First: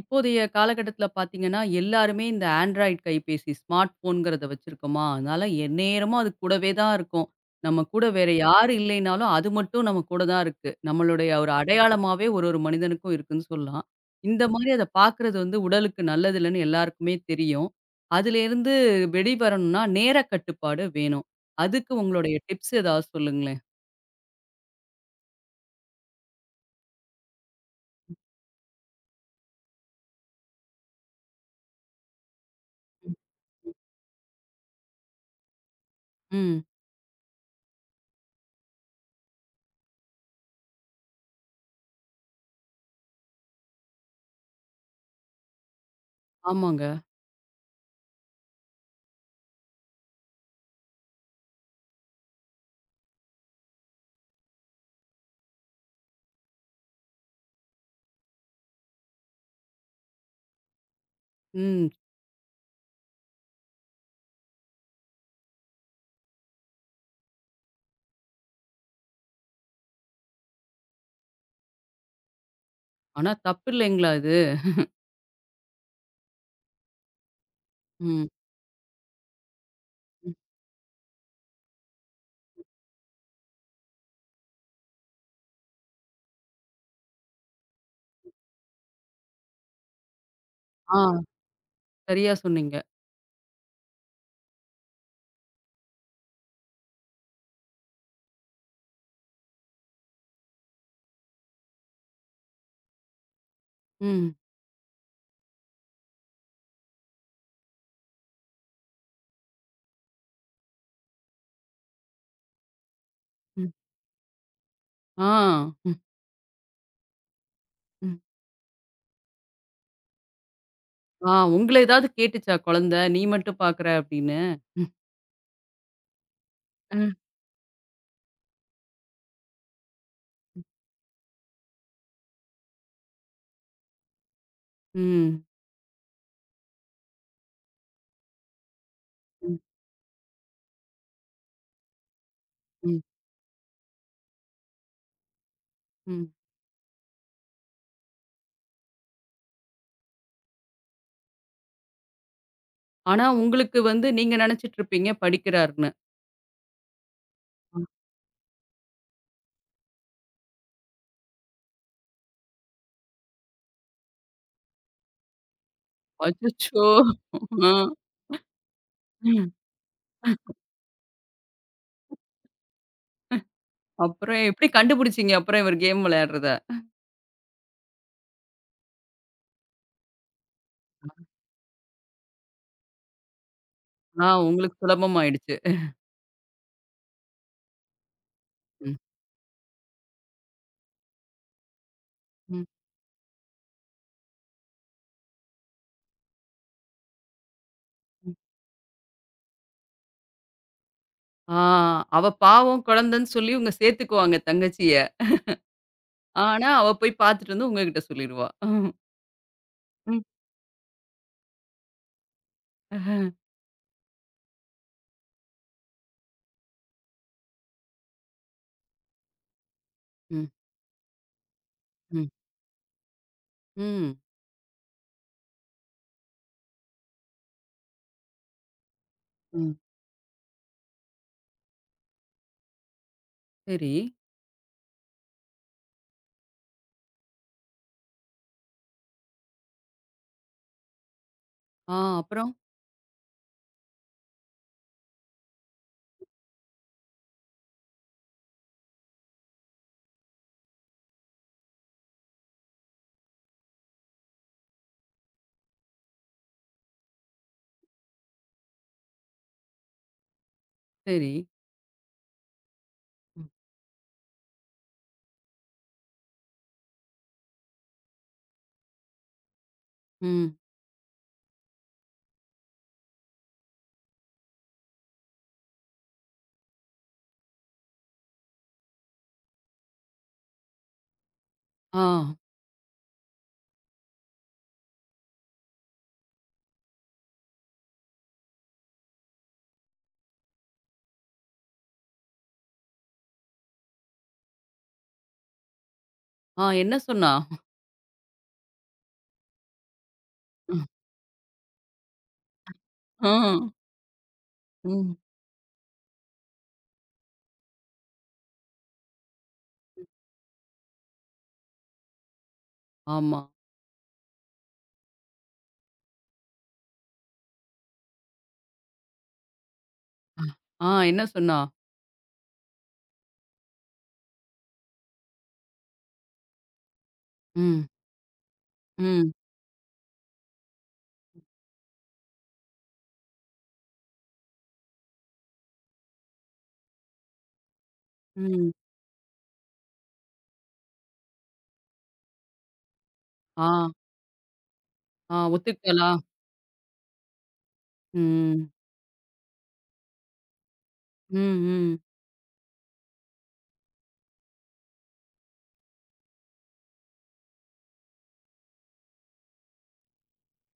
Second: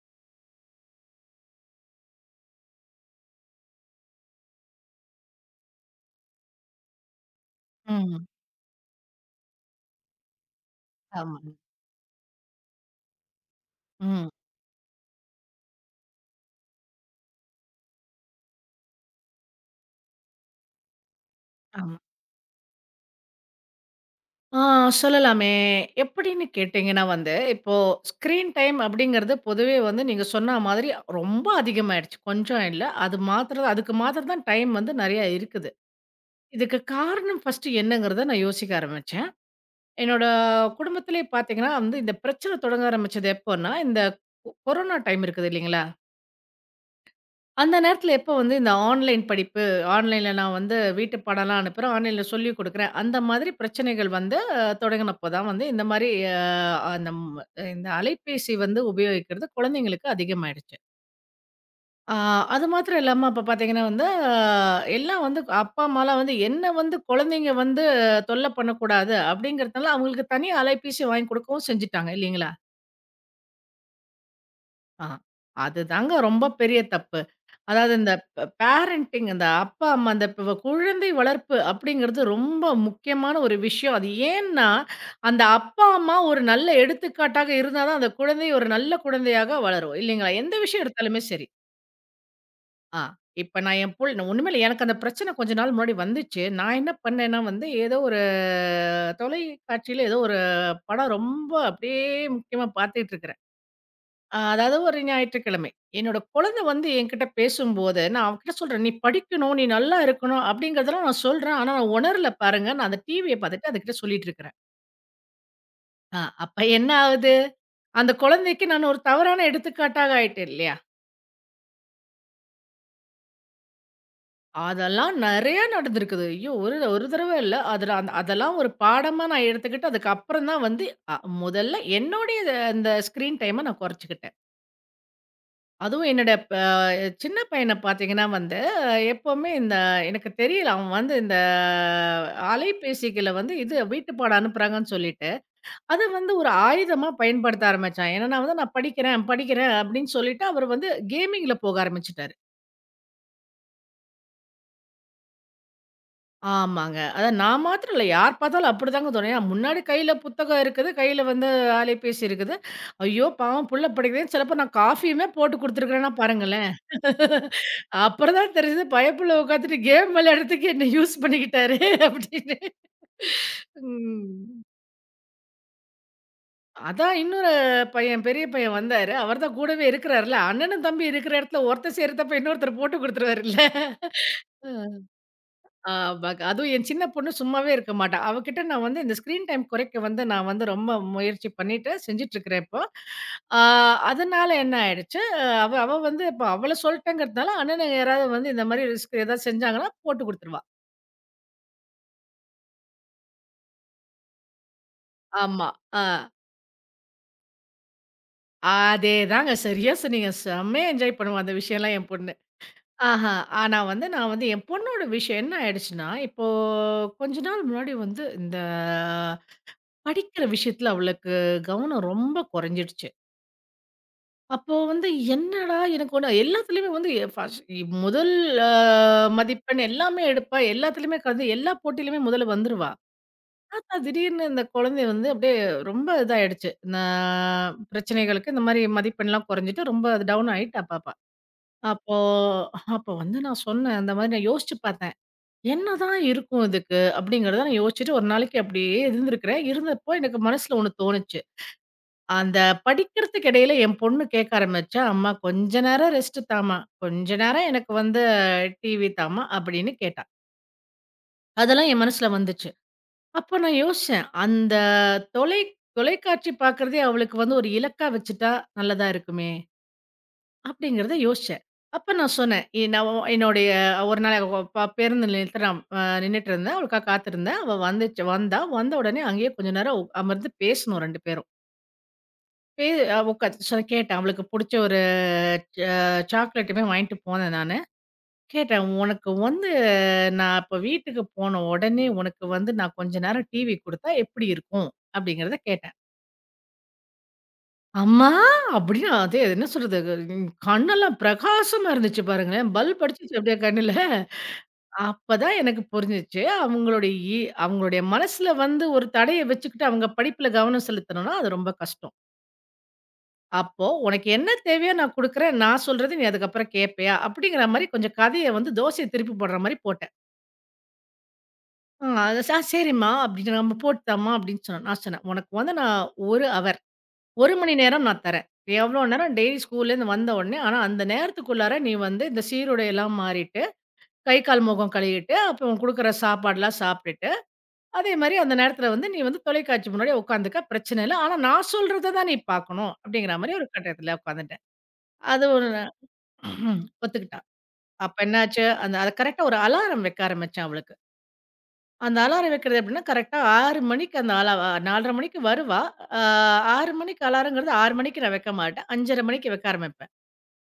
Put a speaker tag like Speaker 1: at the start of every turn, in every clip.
Speaker 1: இப்போதைய காலகட்டத்தில பார்த்தீங்கன்னா, எல்லாருமே இந்த ஆண்ட்ராய்ட் கைபேசி, ஸ்மார்ட் ஃபோன்ங்கிறத வச்சிருக்கோமா, அதனால எந்நேரமும் அது கூடவே தான் இருக்கும். நம்ம கூட
Speaker 2: ம்.
Speaker 1: வேற யாரு இல்லைனாலும், அது மட்டும் நம்ம கூட தான் இருக்கு. நம்மளுடைய ஒரு
Speaker 2: ஆமாங்க.
Speaker 1: அடையாளமாவே ஒரு ஒரு மனிதனுக்கும் இருக்குன்னு சொல்லலாம்.
Speaker 2: ம்.
Speaker 1: இந்த மாரி அத பார்க்குறது வந்து உடலுக்கு நல்லதில்லன்னு எல்லாருக்குமே தெரியும். அதுலேருந்து வெளிவரணும்னா, நேர கட்டுப்பாடு வேணும். அதுக்கு
Speaker 2: ஆமா.
Speaker 1: உங்களுடைய டிப்ஸ் ஏதாவது சொல்லுங்களேன்?
Speaker 2: ஆ சொல்லலாமே. எப்படின்னு கேட்டீங்கன்னா வந்து, இப்போ ஸ்க்ரீன் டைம் அப்படிங்கிறது பொதுவே வந்து நீங்க சொன்ன மாதிரி ரொம்ப அதிகமாயிடுச்சு. கொஞ்சம் இல்ல. அது மாத்திர அதுக்கு மாத்திரம் தான் டைம் வந்து நெறைய இருக்குது.
Speaker 1: ம்.
Speaker 2: இதுக்கு காரணம் ஃபர்ஸ்ட் என்னங்கிறத நான் யோசிக்க ஆரம்பிச்சேன். என்னோட குடும்பத்திலே பார்த்தீங்கன்னா வந்து, இந்த பிரச்சனை தொடங்க ஆரம்பிச்சது எப்போன்னா, இந்த கொரோனா டைம் இருக்குது இல்லைங்களா?
Speaker 1: ஆமாங்க.
Speaker 2: அந்த நேரத்துல எப்ப வந்து இந்த ஆன்லைன் படிப்பு, ஆன்லைன்ல நான் வந்து வீட்டு பாடம்லாம் அனுப்புறேன். ஆன்லைன்ல சொல்லிக் குடுக்குறேன். அந்த மாதிரி பிரச்சனைகள் வந்து தொடங்கினப்ப தான் வந்து இந்த மாரி அந்த இந்த அலைபேசி வந்து உபயோகிக்கிறது குழந்தைங்களுக்கு அதிகமாயிடுச்சு.
Speaker 1: ம்.
Speaker 2: ஆ அது மாத்திரம் இல்லாம அப்ப பார்த்தீங்கன்னா வந்து, எல்லாம் வந்து அப்பா, அம்மாலாம் வந்து என்ன வந்து குழந்தைங்க வந்து தொல்ல பண்ணக்கூடாது அப்படிங்கிறதுனால அவங்களுக்கு தனி அலைபேசி வாங்கி குடுக்கவும் செஞ்சுட்டாங்க இல்லைங்களா?
Speaker 1: ஆனா தப்பு இல்லைங்களா இது?
Speaker 2: ஆ, அதுதாங்க ரொம்ப பெரிய தப்பு. அதாவது இந்த
Speaker 1: ம்.
Speaker 2: பேரண்டிங் அந்த அப்பா, அம்மா அந்த
Speaker 1: ம்.
Speaker 2: இப்ப குழந்தை வளர்ப்பு அப்படிங்கிறது ரொம்ப முக்கியமான ஒரு விஷயம். அது ஏன்னா, அந்த அப்பா, அம்மா ஒரு நல்ல எடுத்துக்காட்டாக இருந்தா தான் அந்த குழந்தை ஒரு நல்ல குழந்தையாக வளரும். இல்லைங்களா? எந்த விஷயம் எடுத்தாலுமே
Speaker 1: ஆ.
Speaker 2: சரி.
Speaker 1: சரியா சொன்னீங்க.
Speaker 2: ஆ இப்ப நான் என் புள் ஒண்ணுமே இல்ல. எனக்கு அந்த பிரச்சனை கொஞ்ச நாள் முன்னாடி வந்துச்சு. நான் என்ன பண்ணேன்னா வந்து, ஏதோ ஒரு தொலைக்காட்சியில ஏதோ ஒரு படம் ரொம்ப அப்படியே முக்கியமா பார்த்துட்டு இருக்கிறேன்.
Speaker 1: ம்.
Speaker 2: அதாவது ஒரு ஞாயிற்றுக்கிழமை. என்னோட குழந்தை வந்து என்கிட்ட பேசும்போது, நான் அவகிட்ட சொல்றேன், "நீ படிக்கணும், நீ நல்லா இருக்கணும்." அப்படிங்கிறதெல்லாம் நான் சொல்றேன். ஆனா, நான் உணரல பாருங்க. நான் அந்த டிவிய
Speaker 1: ம்.
Speaker 2: பார்த்துட்டு அதுகிட்ட சொல்லிட்டு இருக்கிறேன்.
Speaker 1: ஆ. ம்.
Speaker 2: அப்ப என்ன ஆகுது? அந்த
Speaker 1: ம்.
Speaker 2: குழந்தைக்கு நான் ஒரு தவறான எடுத்துக்காட்டாக ஆயிட்டேன் இல்லையா?
Speaker 1: ஆ உங்கள ஏதாவது கேட்டுச்சா குழந்தை? நீ மட்டும் பார்க்குற அப்படின்னு. ம்.
Speaker 2: அதெல்லாம் நெறைய நடந்திருக்குது. ஐயோ! ஒரு ஒரு
Speaker 1: ம்.
Speaker 2: தடவ இல்ல. அதுல அந்த அதெல்லாம் ஒரு பாடமா நான் எடுத்துக்கிட்டு, அதுக்கப்புறம் தான் வந்து அ முதல்ல என்னுடைய அந்த ஸ்க்ரீன் டைம நான் குறைச்சுக்கிட்டேன்.
Speaker 1: ம்.
Speaker 2: அதுவும் என்னோட சின்ன பையன பார்த்தீங்கன்னா வந்து, எப்பவுமே
Speaker 1: ம்.
Speaker 2: இந்த எனக்கு தெரியல. அவன் வந்து இந்த
Speaker 1: ம்.
Speaker 2: அலைபேசிகள வந்து இது வீட்டுப்பாடம் அனுப்புறாங்கன்னு சொல்லிட்டு, அத
Speaker 1: ம்.
Speaker 2: வந்து ஒரு ஆயுதமா பயன்படுத்த ஆரம்பிச்சான். என்னன்னா வந்து நான் படிக்கிறேன், படிக்கிறேன் அப்படின்னு சொல்லிட்டு அவர் வந்து கேமிங்ல போக ஆரம்பிச்சுட்டாரு.
Speaker 1: ஆனா உங்களுக்கு வந்து நீங்க நினைச்சிட்டுருப்பீங்க படிக்கிறாருன்னு.
Speaker 2: ஆமாங்க. அதான் நான் மாத்திரம் இல்ல. யார் பார்த்தாலும் அப்படிதாங்க தோணும். ஏன்னா முன்னாடி கையில புத்தகம் இருக்குது. கையில வந்து அலைபேசி இருக்குது. ஐயோ! பாவம் புள்ள படிக்குதேன்னு சிலப்போ நான் காஃபியுமே போட்டு குடுத்துருக்கிறேன்னா பாருங்களேன்.
Speaker 1: அச்சச்சோ! ஆ.
Speaker 2: அப்புறம் தான் தெரிஞ்சது பயப்புள்ள உட்காந்துட்டு கேம் விளையாடுறதுக்கு என்ன யூஸ் பண்ணிக்கிட்டாரு அப்படின்னு.
Speaker 1: அப்புறம்
Speaker 2: ம்.
Speaker 1: எப்படி கண்டுபிடிச்சீங்க அப்புறம் இவர் கேம் விளையாடுறத?
Speaker 2: அதான் இன்னொரு பையன், பெரிய பையன் வந்தாரு. அவர்தான் கூடவே இருக்கிறாருல்ல. அண்ணனும், தம்பியும் இருக்கிற இடத்துல ஒருத்தர் செய்ற தப்ப இன்னொருத்தர் போட்டு குடுத்துருவாருல்ல.
Speaker 1: ஆ உங்களுக்கு சுலபமாயிடுச்சு.
Speaker 2: ஆமாங்க. அதுவும் என் சின்ன பொண்ணு சும்மாவே இருக்க மாட்டா. அவகிட்ட நான்
Speaker 1: ம்.
Speaker 2: வந்து இந்த ஸ்க்ரீன் டைம் குறைக்க வந்து நான் வந்து ரொம்ப முயற்சி பண்ணிட்டு செஞ்சுட்டுருக்கிறேன்
Speaker 1: ம்.
Speaker 2: இப்போ. ஆ அதனால என்ன ஆயிடுச்சு, அவ அவ வந்து இப்ப அவள சொல்ட்டேங்கிறதுனால, அண்ணனுங்க யாராவது
Speaker 1: ம்.
Speaker 2: வந்து இந்த மாரி ரிஸ்க் ஏதாவது செஞ்சாங்கன்னா போட்டு குடுத்துருவா.
Speaker 1: ஆ அவ பாவம் குழந்தைன்னு சொல்லி இவங்க சேர்த்துக்குவாங்க தங்கச்சிய.
Speaker 2: ஆமா. ஆ.
Speaker 1: ஆனா அவ போய் பார்த்துட்டு வந்து உங்ககிட்ட சொல்லிருவா.
Speaker 2: அதேதாங்க. சரியா
Speaker 1: ம். ம்.
Speaker 2: சொன்னீங்க. செம்மையா என்ஜாய் பண்ணுவா அந்த விஷயம்லாம் என் பொண்ணு.
Speaker 1: ம்.
Speaker 2: ஆஹா. ஆனா வந்து நான் வந்து என் பொண்ணோட விஷயம் என்ன ஆயிடுச்சுன்னா, இப்போ கொஞ்ச நாள் முன்னாடி வந்து இந்த படிக்கிற விஷயத்துல அவளுக்கு கவனம்
Speaker 1: ம்.
Speaker 2: ரொம்ப குறைஞ்சிடுச்சு.
Speaker 1: ம்.
Speaker 2: அப்போ வந்து என்னடா! எனக்கு ஒண்ணு எல்லாத்துலயுமே வந்து ஃபர்ஸ்ட் முதல் அ
Speaker 1: ம்.
Speaker 2: மதிப்பெண் எல்லாமே எடுப்பா. எல்லாத்துலயுமே கலந்து எல்லா போட்டியிலுமே முதல்ல வந்துருவா.
Speaker 1: சரி.
Speaker 2: பார்த்தா திடீர்னு இந்த குழந்தை வந்து அப்படியே ரொம்ப இதாயிடுச்சு. நான் பிரச்சனைகளுக்கு இந்த மாரி மதிப்பெண்லாம் குறைஞ்சுட்டு ரொம்ப டவுன் ஆயிட்டா பாப்பா.
Speaker 1: ஆ
Speaker 2: அப்போ
Speaker 1: அப்புறம்?
Speaker 2: அப்போ வந்து நான் சொன்னேன். இந்த மாரி நான் யோசிச்சு பார்த்தேன். என்னதான் இருக்கும் இதுக்கு? அப்படிங்கிறத நான் யோசிச்சுட்டு ஒரு நாளைக்கு அப்படியே இருந்திருக்கிறேன். இருந்தப்போ எனக்கு மனசுல ஒண்ணு தோணுச்சு. அந்த படிக்கிறதுக்கு இடையில என் பொண்ணு கேட்க ஆரம்பிச்சா, "அம்மா கொஞ்ச நேரம் ரெஸ்ட்டு தாம்மா, கொஞ்ச நேரம் எனக்கு வந்து டிவி தாம்மா" அப்படின்னு கேட்டா.
Speaker 1: சரி.
Speaker 2: அதெல்லாம் என் மனசுல வந்துச்சு.
Speaker 1: ம்.
Speaker 2: அப்ப நான் யோசிச்சேன், அந்த தொலை தொலைக்காட்சி பார்க்குறதே அவளுக்கு வந்து ஒரு இலக்கா வச்சுட்டா நல்லதா இருக்குமே!
Speaker 1: ம்.
Speaker 2: அப்படிங்கிறத யோசிச்சேன். அப்ப நான் சொன்னேன், நான் என்னுடைய ஒரு நாள் பேருந்து நிலையத்துல நான் நின்னுட்டு இருந்தேன். அவளுக்காக காத்திருந்தேன். அவ வந்துச்சு வந்தா. வந்த உடனே அங்கேயே கொஞ்ச நேரம் அமர்ந்து பேசினோம் 2 பேரும்.
Speaker 1: ஆ.
Speaker 2: பே உட்காந்து கேட்டேன் அவளுக்கு புடிச்ச ஒரு ச சாக்லேட்டுமே வாங்கிட்டு போனேன் நானு. கேட்டேன், "உனக்கு வந்து நான் இப்ப வீட்டுக்கு போன உடனே உனக்கு வந்து நான் கொஞ்ச நேரம் டிவி குடுத்தா எப்படி இருக்கும்?" அப்படிங்கிறத கேட்டேன்.
Speaker 1: ஆ என்ன சொன்னா?
Speaker 2: "அம்மா!" அப்படின்னு அது என்ன சொல்றது, ம் கண்ணெல்லாம் பிரகாசமா இருந்துச்சு பாருங்களேன். பல்ப்
Speaker 1: ஆ.
Speaker 2: அடிச்சுச்சு அப்படியே கண்ணுல.
Speaker 1: ம்.
Speaker 2: அப்பதான் எனக்கு புரிஞ்சுச்சு, அவங்களுடைய அவங்களுடைய மனசுல வந்து ஒரு தடைய வச்சுக்கிட்டு அவங்க படிப்புல கவனம் செலுத்தணும்னா, அது ரொம்ப கஷ்டம்.
Speaker 1: ஆமா.
Speaker 2: அப்போ "உனக்கு என்ன தேவையோ நான் குடுக்குறேன். நான் சொல்றத நீ அதுக்கப்புறம் கேட்பியா?" அப்படிங்கிற மாரி கொஞ்சம் கதைய வந்து தோசைய திருப்பி போடுற மாரி போட்டேன்.
Speaker 1: ஆ என்ன சொன்னா?
Speaker 2: அ அது "ஆ சரிம்மா" அப்படின்னு "நம்ம போட்டுத்தாம்மா" அப்படின்னு சொன்னா. நான் சொன்னேன், "உனக்கு வந்து நான் 1 அவர் 1 மணி
Speaker 1: ம்.
Speaker 2: நேரம் நான் தரேன். எவ்வளோ
Speaker 1: ம்.
Speaker 2: நேரம் டெய்லி ஸ்கூல்லேருந்து வந்த உடனே ஆனா அந்த நேரத்துக்குள்ளார நீ வந்து இந்த சீருடையெல்லாம் மாறிட்டு, கை, கால், முகம் கழுவிட்டு, அப்புறம் குடுக்குற சாப்பாடுலாம் சாப்பிட்டுட்டு, அதே மாரி அந்த
Speaker 1: ம்.
Speaker 2: நேரத்தில வந்து நீ வந்து தொலைக்காட்சி முன்னாடி உட்காந்துக்க பிரச்சனை இல்ல. ஆனா நான் சொல்றத தான் நீ பார்க்கணும்." அப்படிங்கிற மாரி
Speaker 1: ஆ.
Speaker 2: ஒரு கட்டத்தில உட்காந்துட்டேன்.
Speaker 1: ஆ
Speaker 2: அது ஒரு
Speaker 1: ஒத்துக்கிட்டாளா?
Speaker 2: ம்ஹ்ம். ஒத்துக்கிட்டா. அப்ப என்னாச்சு,
Speaker 1: ம்.
Speaker 2: அந்த அத கரெக்ட்டா ஒரு அலாரம் வைக்க ஆரம்பிச்சேன் அவளுக்கு.
Speaker 1: ம். ம்.
Speaker 2: அந்த அலாரம் வைக்கிறது எப்படின்னா, கரெக்ட்டா 6 மணிக்கு அந்த அலா 4:30 மணிக்கு வருவா. அ 6 மணிக்கு அலாரங்கிறது 6 மணிக்கு நான் வைக்க மாட்டேன். 5:30 மணிக்கு வைக்க ஆரம்பிப்பேன்.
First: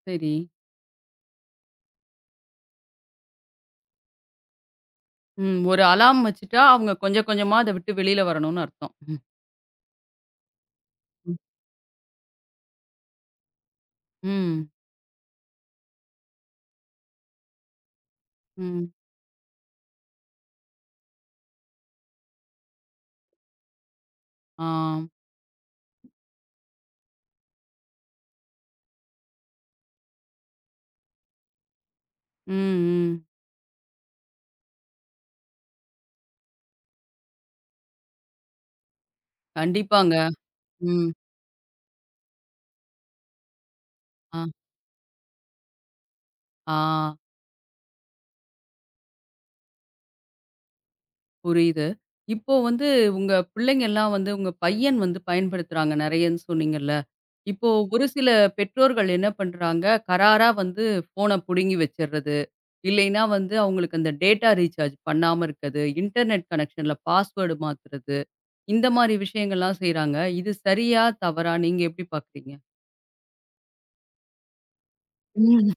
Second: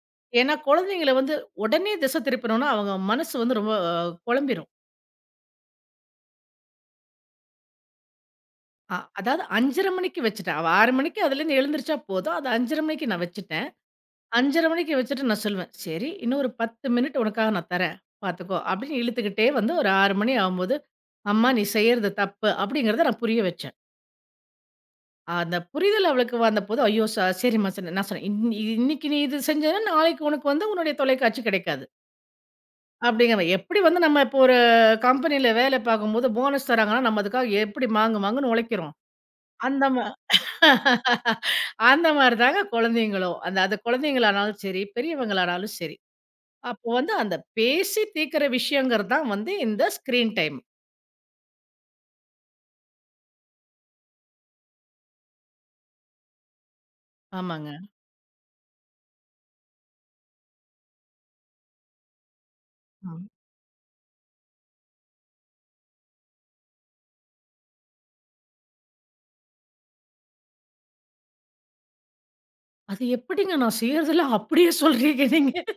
Speaker 1: சரி.
Speaker 2: ஏன்னா, குழந்தைங்கள வந்து உடனே திசை திருப்பணும்னா, அவங்க மனசு வந்து ரொம்ப குழம்பிரும்.
Speaker 1: ம். ஒரு அலார்ம் வச்சுட்டா, அவங்க கொஞ்சம் கொஞ்சமா அத விட்டு வெளில வரணும்னு அர்த்தம்.
Speaker 2: அ அதாவது 5:30 மணிக்கு வச்சுட்டேன். அவ 6 மணிக்கு
Speaker 1: ம்.
Speaker 2: அதுலேருந்து எழுந்திரிச்சா போதும். அது 5:30 மணிக்கு நான் வச்சுட்டேன்.
Speaker 1: ம்.
Speaker 2: 5:30 மணிக்கு வச்சுட்டு நான் சொல்லுவேன், "சரி, இன்னும் ஒரு 10 மினிட் உனக்காக நான் தரேன், பார்த்துக்கோ"
Speaker 1: ம்.
Speaker 2: அப்படின்னு இழுத்துக்கிட்டே வந்து ஒரு 6 மணி ஆகும்போது, "அம்மா நீ செய்றது தப்பு" அப்படிங்கிறத நான் புரிய வச்சேன்.
Speaker 1: ஆ.
Speaker 2: அந்த புரிதல் அவளுக்கு வந்தபோது, "ஐயோ! சரிம்மா" சொன்னேன். நான் சொன்னேன், "இன்னைக்கு நீ இது செஞ்சேன்னா, நாளைக்கு உனக்கு வந்து உன்னுடைய தொலைக்காட்சி கிடைக்காது"
Speaker 1: ம். ம்.
Speaker 2: அப்படிங்கிற மாரி. எப்படி வந்து நம்ம இப்போ ஒரு கம்பெனியில வேலை பார்க்கும்போது போனஸ் தராங்கன்னா, நம்ம அதுக்காக எப்படி மாங்கு மாங்குன்னு உழைக்கிறோம். அந்த மா
Speaker 1: கண்டிப்பாங்க. ம்.
Speaker 2: அந்த மாரி தாங்க குழந்தைங்களும். அந்த அது
Speaker 1: ஆ.
Speaker 2: குழந்தைங்களானாலும் சரி, பெரியவங்களானாலும் சரி.
Speaker 1: ஆ.
Speaker 2: அப்போ வந்து அந்த பேசி தீர்க்கிற விஷயங்கிறது தான் வந்து இந்த ஸ்க்ரீன் டைம்.
Speaker 1: புரியுது. இப்போ வந்து உங்க பிள்ளைங்கலாம் வந்து உங்க பையன் வந்து பயன்படுத்துறாங்க நெறையன்னு சொன்னீங்கல்ல? இப்போ
Speaker 2: ஆமாங்க.
Speaker 1: ஒரு சில பெற்றோர்கள் என்ன பண்றாங்க, கராரா வந்து ஃபோன புடுங்கி வச்சுர்றது. இல்லைன்னா
Speaker 2: ஆமா.
Speaker 1: வந்து அவங்களுக்கு அந்த டேட்டா ரீசார்ஜ் பண்ணாம இருக்கது. இன்டர்நெட் கனெக்ஷன்ல பாஸ்வேர்டு மாத்துறது. இந்த மாரி விஷயங்கள்லாம் செய்றாங்க. இது சரியா? தவறா? நீங்க எப்படி பாக்குறீங்க?
Speaker 2: அது எப்படிங்க நான் செய்றதெல்லாம் அப்படியே சொல்றீங்க நீங்க.
Speaker 1: ம்.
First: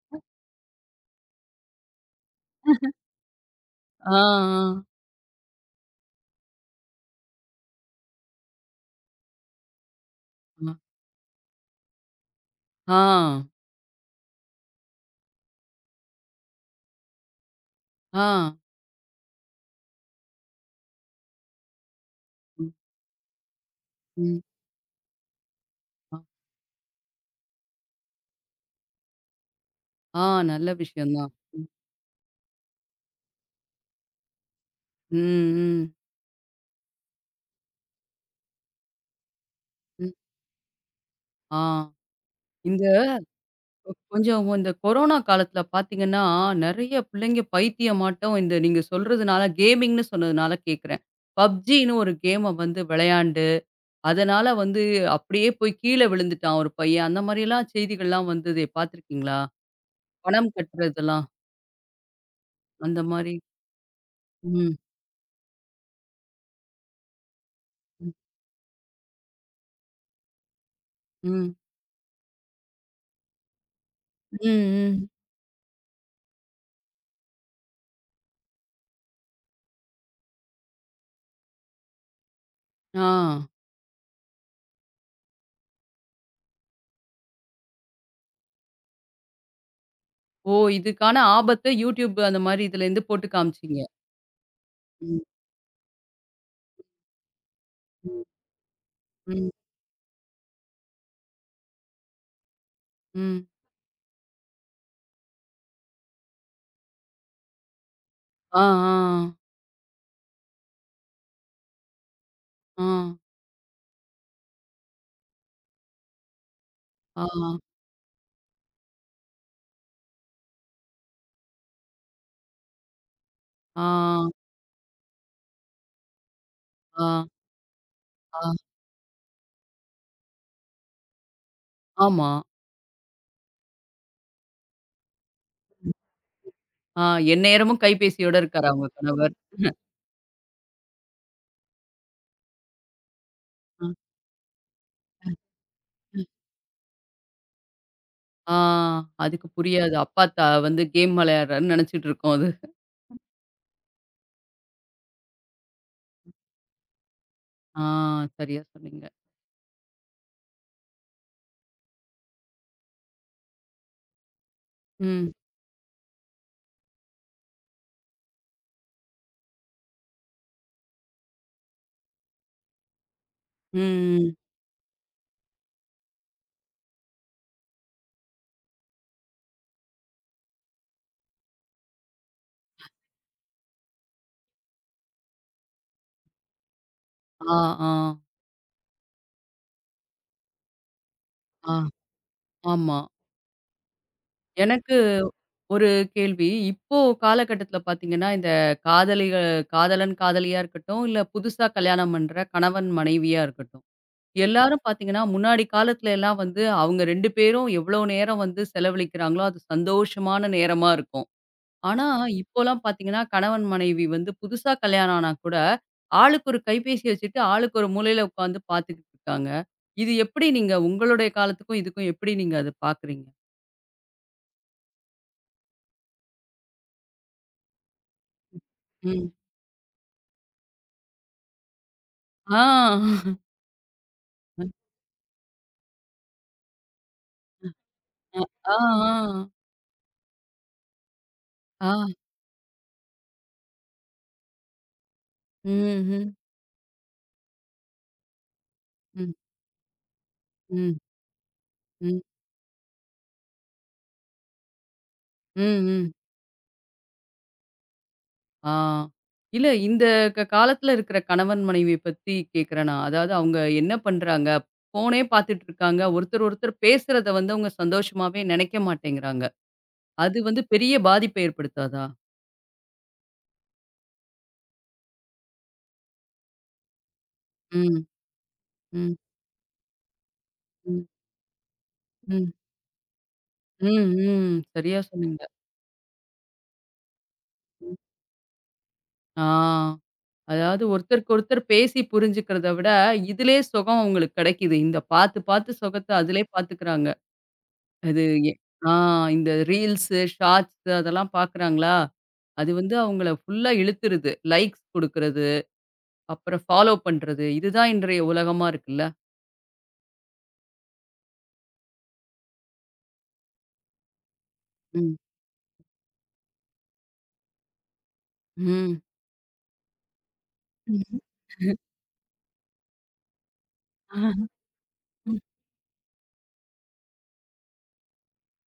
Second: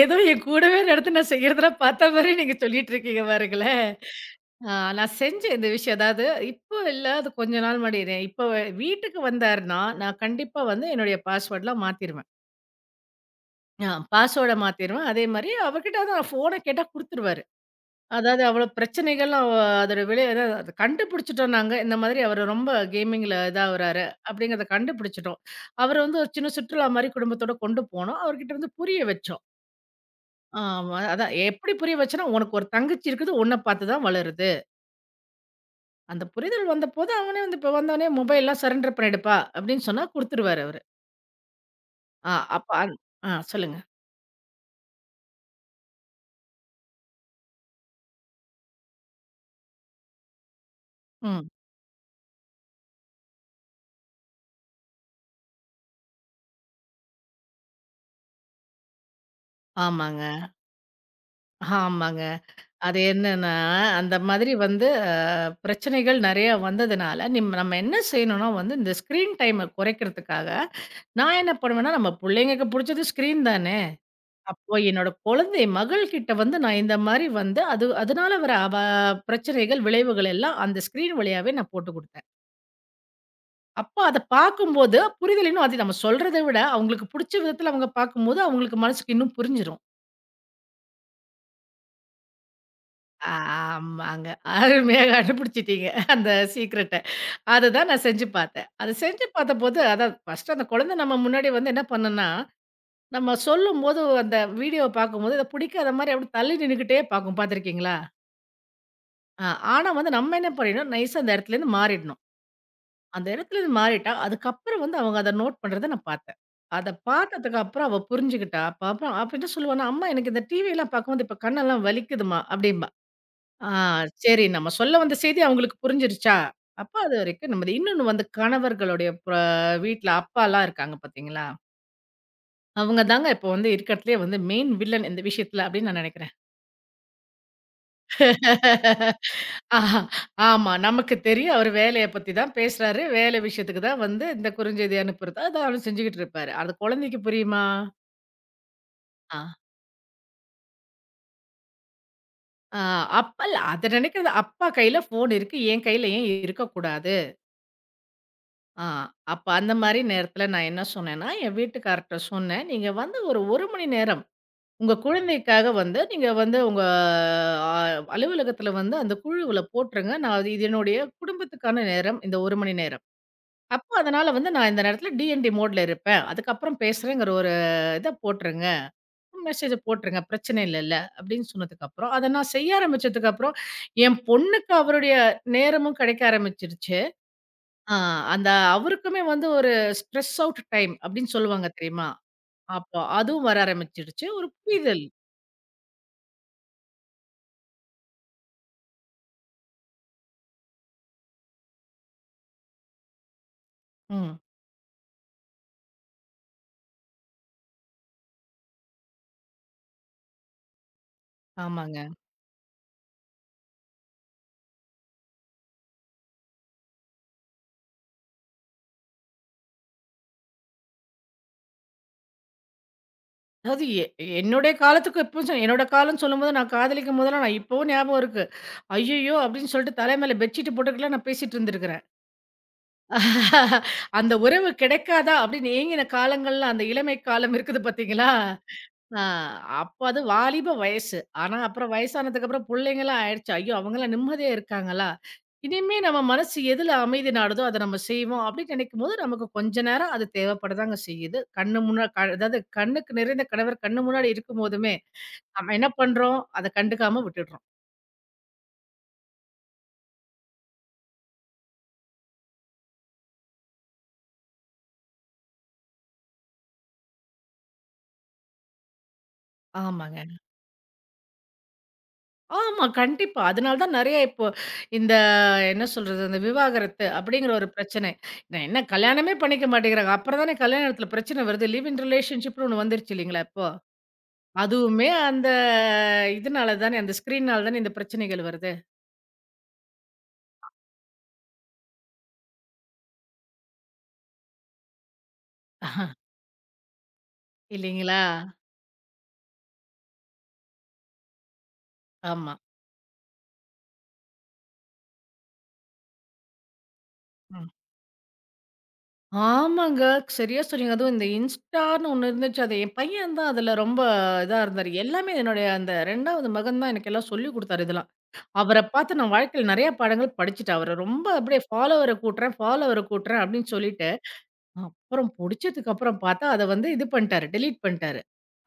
Speaker 2: ஏதோ என் கூடவே நடந்து நான் செய்றதெல்லாம் பாத்த மாரி நீங்க சொல்லிட்டு இருக்கீங்க பாருங்களேன்.
Speaker 1: ஆ,
Speaker 2: ஆ நான் செஞ்ச இந்த விஷயம் அதாவது இப்போ இல்ல அது கொஞ்ச நாள் முன்னாடி இது. இப்போ வீட்டுக்கு வந்தாருன்னா, நான் கண்டிப்பா வந்து என்னுடைய பாஸ்வேர்ட்லாம் மாத்திருவேன்.
Speaker 1: ஆ, ஆ,
Speaker 2: ஆ பாஸ்வேர்ட மாத்திருவேன். அதே மாரி அவர்கிட்ட வந்து நான் ஃபோன கேட்டா குடுத்துருவாரு.
Speaker 1: ஆ,
Speaker 2: அதாவது அவ்வளோ பிரச்சனைகள் அவ அதோட விளை அதாவது அத கண்டுபிடிச்சுட்டோம் நாங்க. இந்த மாதிரி அவரு ரொம்ப
Speaker 1: ம்,
Speaker 2: கேமிங்ல இதாகுறாரு
Speaker 1: ம்.
Speaker 2: அப்படிங்கிறத கண்டுபிடிச்சுட்டோம். அவர
Speaker 1: ஆ,
Speaker 2: வந்து ஒரு சின்ன சுற்றுலா மாரி குடும்பத்தோட கொண்டு போனோம். அவர்கிட்ட வந்து புரிய வச்சோம்.
Speaker 1: ஆ நல்ல
Speaker 2: ஆமா.
Speaker 1: விஷயம் தான்.
Speaker 2: அதான்
Speaker 1: ம்,
Speaker 2: எப்படி புரிய வச்சேன்னா, "உனக்கு ஒரு தங்கச்சி இருக்குது. உன்ன பார்த்து தான் வளருது."
Speaker 1: ம்,
Speaker 2: அந்த புரிதல் வந்தபோது அவனே வந்து இப்ப வந்தோனே மொபைல்லாம் சரண்டர் பண்ணிடுப்பா அப்படின்னு சொன்னா
Speaker 1: ம்.
Speaker 2: குடுத்துருவாரு அவரு.
Speaker 1: ஆ.
Speaker 2: ஆ அப்ப
Speaker 1: இந்த
Speaker 2: ஆ சொல்லுங்க.
Speaker 1: கொஞ்சம் இந்த கொரோனா காலத்துல பாத்தீங்கன்னா, நெறைய பிள்ளைங்க பைத்தியமாட்டம் இந்த நீங்க சொல்றதுனால கேமிங்ன்னு சொன்னதுனால கேட்கிறேன்.
Speaker 2: ம்.
Speaker 1: PUBGன்னு ஒரு கேம வந்து விளையாண்டு, அதனால வந்து அப்படியே போய் கீழ விழுந்துட்டான் ஒரு பையன். அந்த மாரியெல்லாம் செய்திகள்லாம் வந்ததே பாத்துருக்கீங்களா?
Speaker 2: ஆமாங்க,
Speaker 1: பணம் கட்டுறதெல்லாம்.
Speaker 2: ஆமாங்க. அது
Speaker 1: அந்த மாரி.
Speaker 2: என்னன்னா, அந்த மாதிரி
Speaker 1: ம்.
Speaker 2: வந்து பிரச்சனைகள் நெறையா வந்ததுனால, நம்ம என்ன
Speaker 1: ம்.
Speaker 2: செய்யணும்னா வந்து, இந்த ஸ்க்ரீன் டைம குறைக்கிறதுக்காக, நான்
Speaker 1: ம்.
Speaker 2: என்ன பண்ணுவேன்னா, நம்ம புள்ளைங்களுக்கு புடிச்சது ஸ்க்ரீன் தானே.
Speaker 1: ம்.
Speaker 2: அப்போ
Speaker 1: ம்.
Speaker 2: என்னோட குழந்தை மகள் கிட்ட வந்து நான் இந்த மாரி வந்து, அது அதனால வர அவ பிரச்சனைகள், விளைவுகள் எல்லாம் அந்த ஸ்க்ரீன் வழியாவே நான் போட்டு குடுத்தேன்.
Speaker 1: ஆ.
Speaker 2: அப்போ அத பார்க்கும்போது புரிதல் இன்னும் அது நம்ம சொல்றத விட, அவங்களுக்கு புடிச்ச விதத்துல அவங்க பார்க்கும்போது, அவங்களுக்கு மனசுக்கு இன்னும் புரிஞ்சிரும்.
Speaker 1: ஓ! இதுக்கான ஆபத்த YouTube அந்த மாரி இதுலேருந்து போட்டு காமிச்சீங்க.
Speaker 2: ஆமாங்க. அருமையா
Speaker 1: ம்.
Speaker 2: கண்டுபிடிச்சிட்டீங்க. அந்த சீக்ரெட்ட. அதுதான் நான்
Speaker 1: ம்.
Speaker 2: செஞ்சு பார்த்தேன். அத செஞ்சு
Speaker 1: ம்.
Speaker 2: பார்த்தபோது, அதான் ஃபர்ஸ்ட்டு அந்த குழந்தை நம்ம முன்னாடி வந்து என்ன பண்ணும்னா, நம்ம
Speaker 1: ம்.
Speaker 2: சொல்லும்போது அந்த வீடியோ பார்க்கும்போது, அத பிடிக்காத மாரி அப்படியே தள்ளி நின்னுக்கிட்டே பார்க்கும் பார்த்துருக்கீங்களா?
Speaker 1: ஆ, ஆ,
Speaker 2: ஆ ஆனா வந்து நம்ம என்ன பண்ணிடணும், நைஸா அந்த இடத்துலேருந்து மாறிடணும்.
Speaker 1: ஆ.
Speaker 2: அந்த இடத்துலேருந்து மாறிட்டா, அதுக்கப்புறம் வந்து அவங்க அத நோட் பண்றத நான் பார்த்தேன். அத
Speaker 1: ஆ. ஆ.
Speaker 2: பார்த்ததுக்கு அப்புறம் அவ புரிஞ்சுகிட்டா. அப்ப அப்புறம் அப்ப என்ன சொல்லுவான்னா, "அம்மா எனக்கு இந்த டிவிலாம் பார்க்கும்போது இப்ப கண்ணெல்லாம் வலிக்குதும்மா" அப்படிம்பா. ஆ
Speaker 1: ஆ.
Speaker 2: சரி. நம்ம சொல்ல வந்த செய்தி அவங்களுக்கு புரிஞ்சிருச்சா? அப்ப
Speaker 1: ஆ.
Speaker 2: அதுவரைக்கும் நிம்மதி. இன்னொன்னு வந்து
Speaker 1: ஆ,
Speaker 2: கணவர்களுடைய வீட்ல அப்பாலாம் இருக்காங்க பார்த்தீங்களா?
Speaker 1: ஆமா.
Speaker 2: அவங்க தாங்க இப்போ வந்து இருக்கிறதுலயே வந்து மெயின் வில்லன் இந்த விஷயத்துல அப்படின்னு நான் நெனைக்கிறேன்.
Speaker 1: ஆ எந்நேரமும் கைபேசியோட இருக்காரா உங்க கணவர்?
Speaker 2: ஆஹா. ஆமா. நமக்கு தெரியும் அவரு வேலைய பத்தி தான் பேசுறாரு. வேலை விஷயத்துக்கு தான் வந்து இந்த குறுஞ்செய்தி அனுப்புறது. அத அவரு செஞ்சுகிட்டு இருப்பாரு. அது குழந்தைக்கு புரியுமா?
Speaker 1: ஆ
Speaker 2: ஆ.
Speaker 1: அதுக்கு புரியாது. அப்பா வந்து கேம் விளையாடுறாருன்னு நெனச்சுட்டு இருக்கும் அது.
Speaker 2: ஆ அப்பல்ல அத நெனைக்கிறது அப்பா கையில ஃபோன் இருக்கு. என் கையில ஏன் இருக்கக்கூடாது?
Speaker 1: ஆ சரியா
Speaker 2: ஆ,
Speaker 1: சொன்னீங்க.
Speaker 2: அப்ப அந்த மாரி நேரத்துல நான் என்ன சொன்னேன்னா, என் வீட்டுக்கார்ட்ட சொன்னேன். "நீங்க வந்து ஒரு 1 மணி நேரம் உங்க
Speaker 1: ம்.
Speaker 2: குழந்தைக்காக வந்து நீங்க வந்து உங்க அ அலுவலகத்துல வந்து அந்த குழுவுல போட்டுருங்க. நான் அது இது என்னுடைய குடும்பத்துக்கான நேரம். இந்த 1 மணி நேரம். அப்போ அதனால
Speaker 1: ம்.
Speaker 2: வந்து நான் இந்த நேரத்துல டிஎன்டி மோட்ல இருப்பேன். அதுக்கப்புறம் பேசுறேங்கிற ஒரு இத போட்டுருங்க. மெசேஜ போட்டுருங்க. பிரச்சனை இல்லல்ல." அப்படின்னு சொன்னதுக்கப்புறம், அத நான் செய்ய ஆரம்பிச்சதுக்கப்புறம், என் பொண்ணுக்கு அவருடைய நேரமும் கிடைக்க ஆரம்பிச்சிருச்சு.
Speaker 1: ஆ, ஆ,
Speaker 2: ஆ அந்த அவருக்குமே வந்து ஒரு ஸ்ட்ரெஸ் அவுட் டைம் அப்படின்னு சொல்லுவாங்க
Speaker 1: ஆ.
Speaker 2: தெரியுமா?
Speaker 1: ஆமா.
Speaker 2: அப்போ அதுவும் வர ஆரம்பிச்சிடுச்சு. ஒரு
Speaker 1: எனக்கு
Speaker 2: புரிதல்.
Speaker 1: ஒரு கேள்வி. இப்போ காலகட்டத்தில பார்த்தீங்கன்னா, இந்த காதலிகள் காதலன், காதலியா இருக்கட்டும், இல்ல புதுசா கல்யாணம் பண்ற கணவன், மனைவியா இருக்கட்டும்.
Speaker 2: ம்.
Speaker 1: எல்லாரும் பார்த்தீங்கன்னா, முன்னாடி காலத்துல எல்லாம் வந்து அவங்க 2 பேரும் எவ்வளோ நேரம் வந்து செலவழிக்கிறாங்களோ, அது சந்தோஷமான நேரமா இருக்கும். ஆனா,
Speaker 2: ஆமாங்க.
Speaker 1: இப்போலாம் பார்த்தீங்கன்னா, கணவன் மனைவி வந்து புதுசா கல்யாணம் ஆனா கூட, ஆளுக்கு ஒரு கைபேசி வச்சுட்டு, ஆளுக்கு ஒரு மூலையில உட்காந்து பார்த்துக்கிட்டு இருக்காங்க. இது எப்படி நீங்க உங்களுடைய காலத்துக்கும், இதுக்கும் எப்படி நீங்க அத பார்க்குறீங்க?
Speaker 2: அதாவது என்னுடைய காலத்துக்கும் இப்போ என்னோட காலம்ன்னு சொல்லும்போது நான் காதலிக்கும் போதெல்லாம் நான் இப்பவும் ஞாபகம் இருக்கு.
Speaker 1: ம்.
Speaker 2: "ஐய்யய்யோ!" அப்படின்னு சொல்லிட்டு தலை மேல பெட்ஷீட் போட்டுட்டுலாம் நான் பேசிட்டு இருந்திருக்கிறேன்.
Speaker 1: ஆ.
Speaker 2: அந்த உறவு கிடைக்காதா அப்படின்னு ஏங்கின காலங்கள்ல அந்த இளமை காலம் இருக்குது பார்த்தீங்களா?
Speaker 1: அ,
Speaker 2: ஆ
Speaker 1: ஆ,
Speaker 2: அப்ப அது வாலிப வயசு. ஆனா,
Speaker 1: ஆ,
Speaker 2: அப்புறம்
Speaker 1: ஆ.
Speaker 2: வயசானதுக்கு அப்புறம் புள்ளைங்கலாம் ஆயிடுச்சு. ஐயோ! அவங்கலாம் நிம்மதியா இருக்காங்களா?
Speaker 1: ம்,
Speaker 2: இனிமே நம்ம
Speaker 1: ம்,
Speaker 2: மனசு எதுல அமைதி நாடுதோ, அத நம்ம செய்வோம் அப்படின்னு நினைக்கும்போது,
Speaker 1: ம்,
Speaker 2: நமக்கு கொஞ்ச நேரம் அது தேவைப்படதாங்க
Speaker 1: ம்,
Speaker 2: செய்யுது. கண்ணு முன்னா
Speaker 1: ம்,
Speaker 2: அதாவது கண்ணுக்கு நிறைந்த கணவர் கண்ணு முன்னாடி இருக்கும்போதுமே,
Speaker 1: ம்,
Speaker 2: நம்ம என்ன
Speaker 1: ம்.
Speaker 2: பண்றோம்? அத கண்டுக்காம விட்டுடுறோம்.
Speaker 1: ஆ. இல்ல இந்த காலத்துல இருக்கிற கணவன் மனைவிய பத்தி கேட்கிறேன் நான். அதாவது அவங்க என்ன பண்றாங்க? ஃபோனே பார்த்துட்டு இருக்காங்க. ஒருத்தர், ஒருத்தர் பேசுறத வந்து அவங்க சந்தோஷமாவே நினைக்க மாட்டேங்கிறாங்க.
Speaker 2: ஆமாங்க.
Speaker 1: அது வந்து பெரிய பாதிப்ப ஏற்படுத்தாதா?
Speaker 2: ஆமா, கண்டிப்பா. அதனால தான் நெறைய இப்போ இந்த என்ன சொல்றது? இந்த விவாகரத்து அப்படிங்கிற ஒரு
Speaker 1: ம்.
Speaker 2: பிரச்சனை. நான் என்ன
Speaker 1: ம்.
Speaker 2: கல்யாணமே பண்ணிக்க மாட்டேங்கிறாங்க. அப்புறம் தானே கல்யாண
Speaker 1: ம்.
Speaker 2: இடத்துல பிரச்சனை வருது. லிவ் இன்
Speaker 1: ம்.
Speaker 2: ரிலேஷன்ஷிப்னு ஒண்ணு வந்துருச்சு இல்லைங்களா இப்போ?
Speaker 1: ம். ம். சரியா
Speaker 2: அதுவுமே
Speaker 1: சொன்னீங்க.
Speaker 2: அந்த இதுனால தானே, அந்த ஸ்க்ரீன்னால தானே இந்த
Speaker 1: ம்.
Speaker 2: பிரச்சனைகள் வருது.
Speaker 1: ஆ. அதாவது ஒருத்தருக்கு ஒருத்தர் பேசி புரிஞ்சுக்கிறத விட, இதிலே சுகம் அவங்களுக்கு கிடைக்குது. இந்த பார்த்து பார்த்து சுகத்த அதிலே பார்த்துக்கிறாங்க.
Speaker 2: இல்லைங்களா?
Speaker 1: அது எ ஆ இந்த ரீல்ஸு, ஷார்ட்ஸு அதெல்லாம் பார்க்குறாங்களா?
Speaker 2: ஆமா.
Speaker 1: அது வந்து அவங்கள ஃபுல்லா இழுத்துருது. லைக்ஸ் குடுக்குறது, அப்புறம் ஃபாலோ பண்றது.
Speaker 2: ம்.
Speaker 1: இதுதான் இன்றைய உலகமா இருக்குல்ல.
Speaker 2: ஆமாங்க. சரியா சொன்னீங்க. அதுவும் இந்த இன்ஸ்டான்னு ஒண்ணு இருந்துச்சு. அது என் பையன் தான் அதுல ரொம்ப இதா இருந்தாரு.
Speaker 1: ம்.
Speaker 2: எல்லாமே என்னுடைய அந்த 2வது மகன் தான் எனக்கு எல்லாம் சொல்லிக் குடுத்தாரு இதெல்லாம். அவர
Speaker 1: ம்.
Speaker 2: பார்த்து நான் வாழ்க்கையில நெறைய பாடங்கள் படிச்சுட்டேன். அவர
Speaker 1: ம்.
Speaker 2: ரொம்ப அப்படியே ஃபாலோவர கூட்டுறேன், ஃபாலோவர கூட்டுறேன் அப்படின்னு சொல்லிட்டு,
Speaker 1: ஆ.
Speaker 2: அப்புறம் புடிச்சதுக்கு அப்புறம் பார்த்தா, அத வந்து இது பண்ணிட்டாரு. டெலீட் பண்ணிட்டாரு.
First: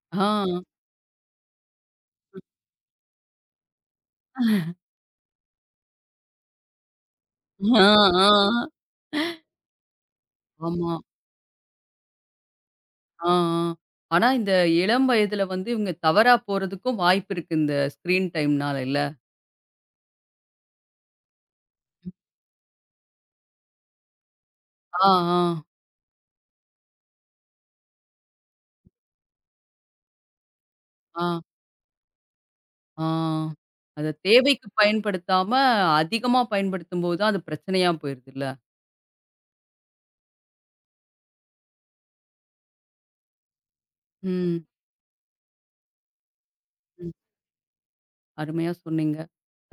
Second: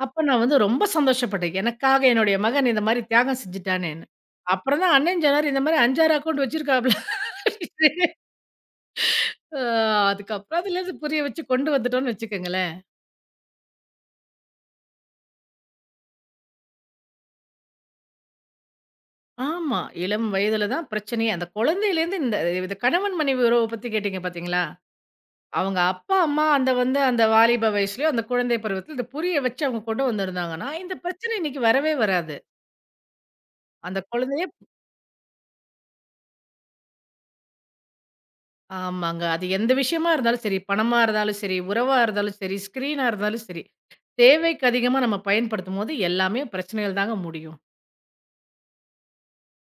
Speaker 2: அப்ப
Speaker 1: ஆ.
Speaker 2: நான் வந்து ரொம்ப சந்தோஷப்பட்டேன். எனக்காக என்னுடைய மகன் இந்த மாரி தியாகம் செஞ்சுட்டானேன்னு. அப்புறம் தான் அண்ணன் சொன்னாரு, இந்த மாரி 5, 6 அக்கவுண்ட் வச்சிருக்காப்ல.
Speaker 1: ஆ.
Speaker 2: அ அதுக்கப்புறம்
Speaker 1: ஆமா.
Speaker 2: அதுலேருந்து புரிய வச்சு கொண்டு வந்துட்டோம்னு வச்சுக்கங்களேன்.
Speaker 1: ஆ, ஆ. ஆனா இந்த இளம் வயதுல வந்து இவங்க தவறா போறதுக்கும் வாய்ப்பு இருக்கு. இந்த ஸ்க்ரீன் டைம்னால இல்ல?
Speaker 2: ஆமா. இளம் வயதுல தான் பிரச்சனையே. அந்த குழந்தையிலேருந்து இந்த இது கணவன் மனைவி உறவ பத்தி கேட்டீங்க பார்த்தீங்களா?
Speaker 1: ஆ, ஆ,
Speaker 2: அவங்க அப்பா, அம்மா அந்த வந்து அந்த வாலிப வயசுலயோ, அந்த குழந்தை பருவத்தில இத புரிய வச்சு அவங்க கொண்டு வந்திருந்தாங்கன்னா, இந்த
Speaker 1: ஆ,
Speaker 2: பிரச்சனை இன்னைக்கு வரவே வராது.
Speaker 1: ஆ.
Speaker 2: அந்த
Speaker 1: அத
Speaker 2: குழந்தையே
Speaker 1: தேவைக்கு பயன்படுத்தாம, அதிகமா பயன்படுத்தும்போது தான் அது பிரச்சனையா போயிருதுல்ல?
Speaker 2: ஆமாங்க. அது எந்த விஷயமா இருந்தாலும் சரி, பணமா இருந்தாலும் சரி, உறவா இருந்தாலும் சரி, ஸ்க்ரீனா இருந்தாலும் சரி,
Speaker 1: ம்,
Speaker 2: தேவைக்கு அதிகமா நம்ம பயன்படுத்தும்போது எல்லாமே பிரச்சனைகள்
Speaker 1: ம்.
Speaker 2: தாங்க முடியும்.
Speaker 1: அருமையா சொன்னீங்க.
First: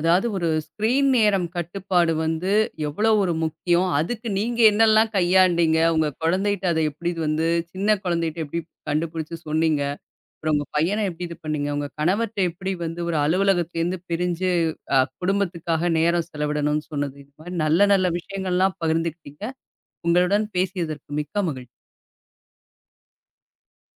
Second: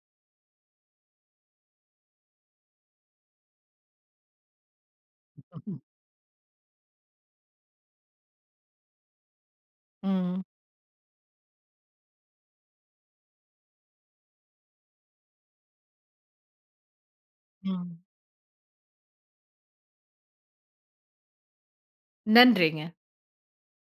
Speaker 1: அதாவது ஒரு ஸ்க்ரீன் நேரம் கட்டுப்பாடு வந்து எவ்வளோ ஒரு முக்கியம்? அதுக்கு நீங்க என்னெல்லாம் கையாண்டீங்க? உங்க குழந்தைட்ட அத எப்படி வந்து சின்ன குழந்தைட்ட எப்படி கண்டுபிடிச்சு சொன்னீங்க?
Speaker 2: ம்,
Speaker 1: அப்புறம் உங்க பையன எப்படி இது பண்ணீங்க? உங்க கணவர்ட்ட எப்படி வந்து ஒரு அலுவலகத்துலேருந்து பிரிஞ்சு குடும்பத்துக்காக நேரம் செலவிடணும்னு சொன்னது? இந்த மாரி நல்ல
Speaker 2: ம்.
Speaker 1: நல்ல விஷயங்கள்லாம் பகிர்ந்துக்கிட்டீங்க. உங்களுடன் பேசியதற்கு மிக்க மகிழ்ச்சி.
Speaker 2: நன்றிங்க.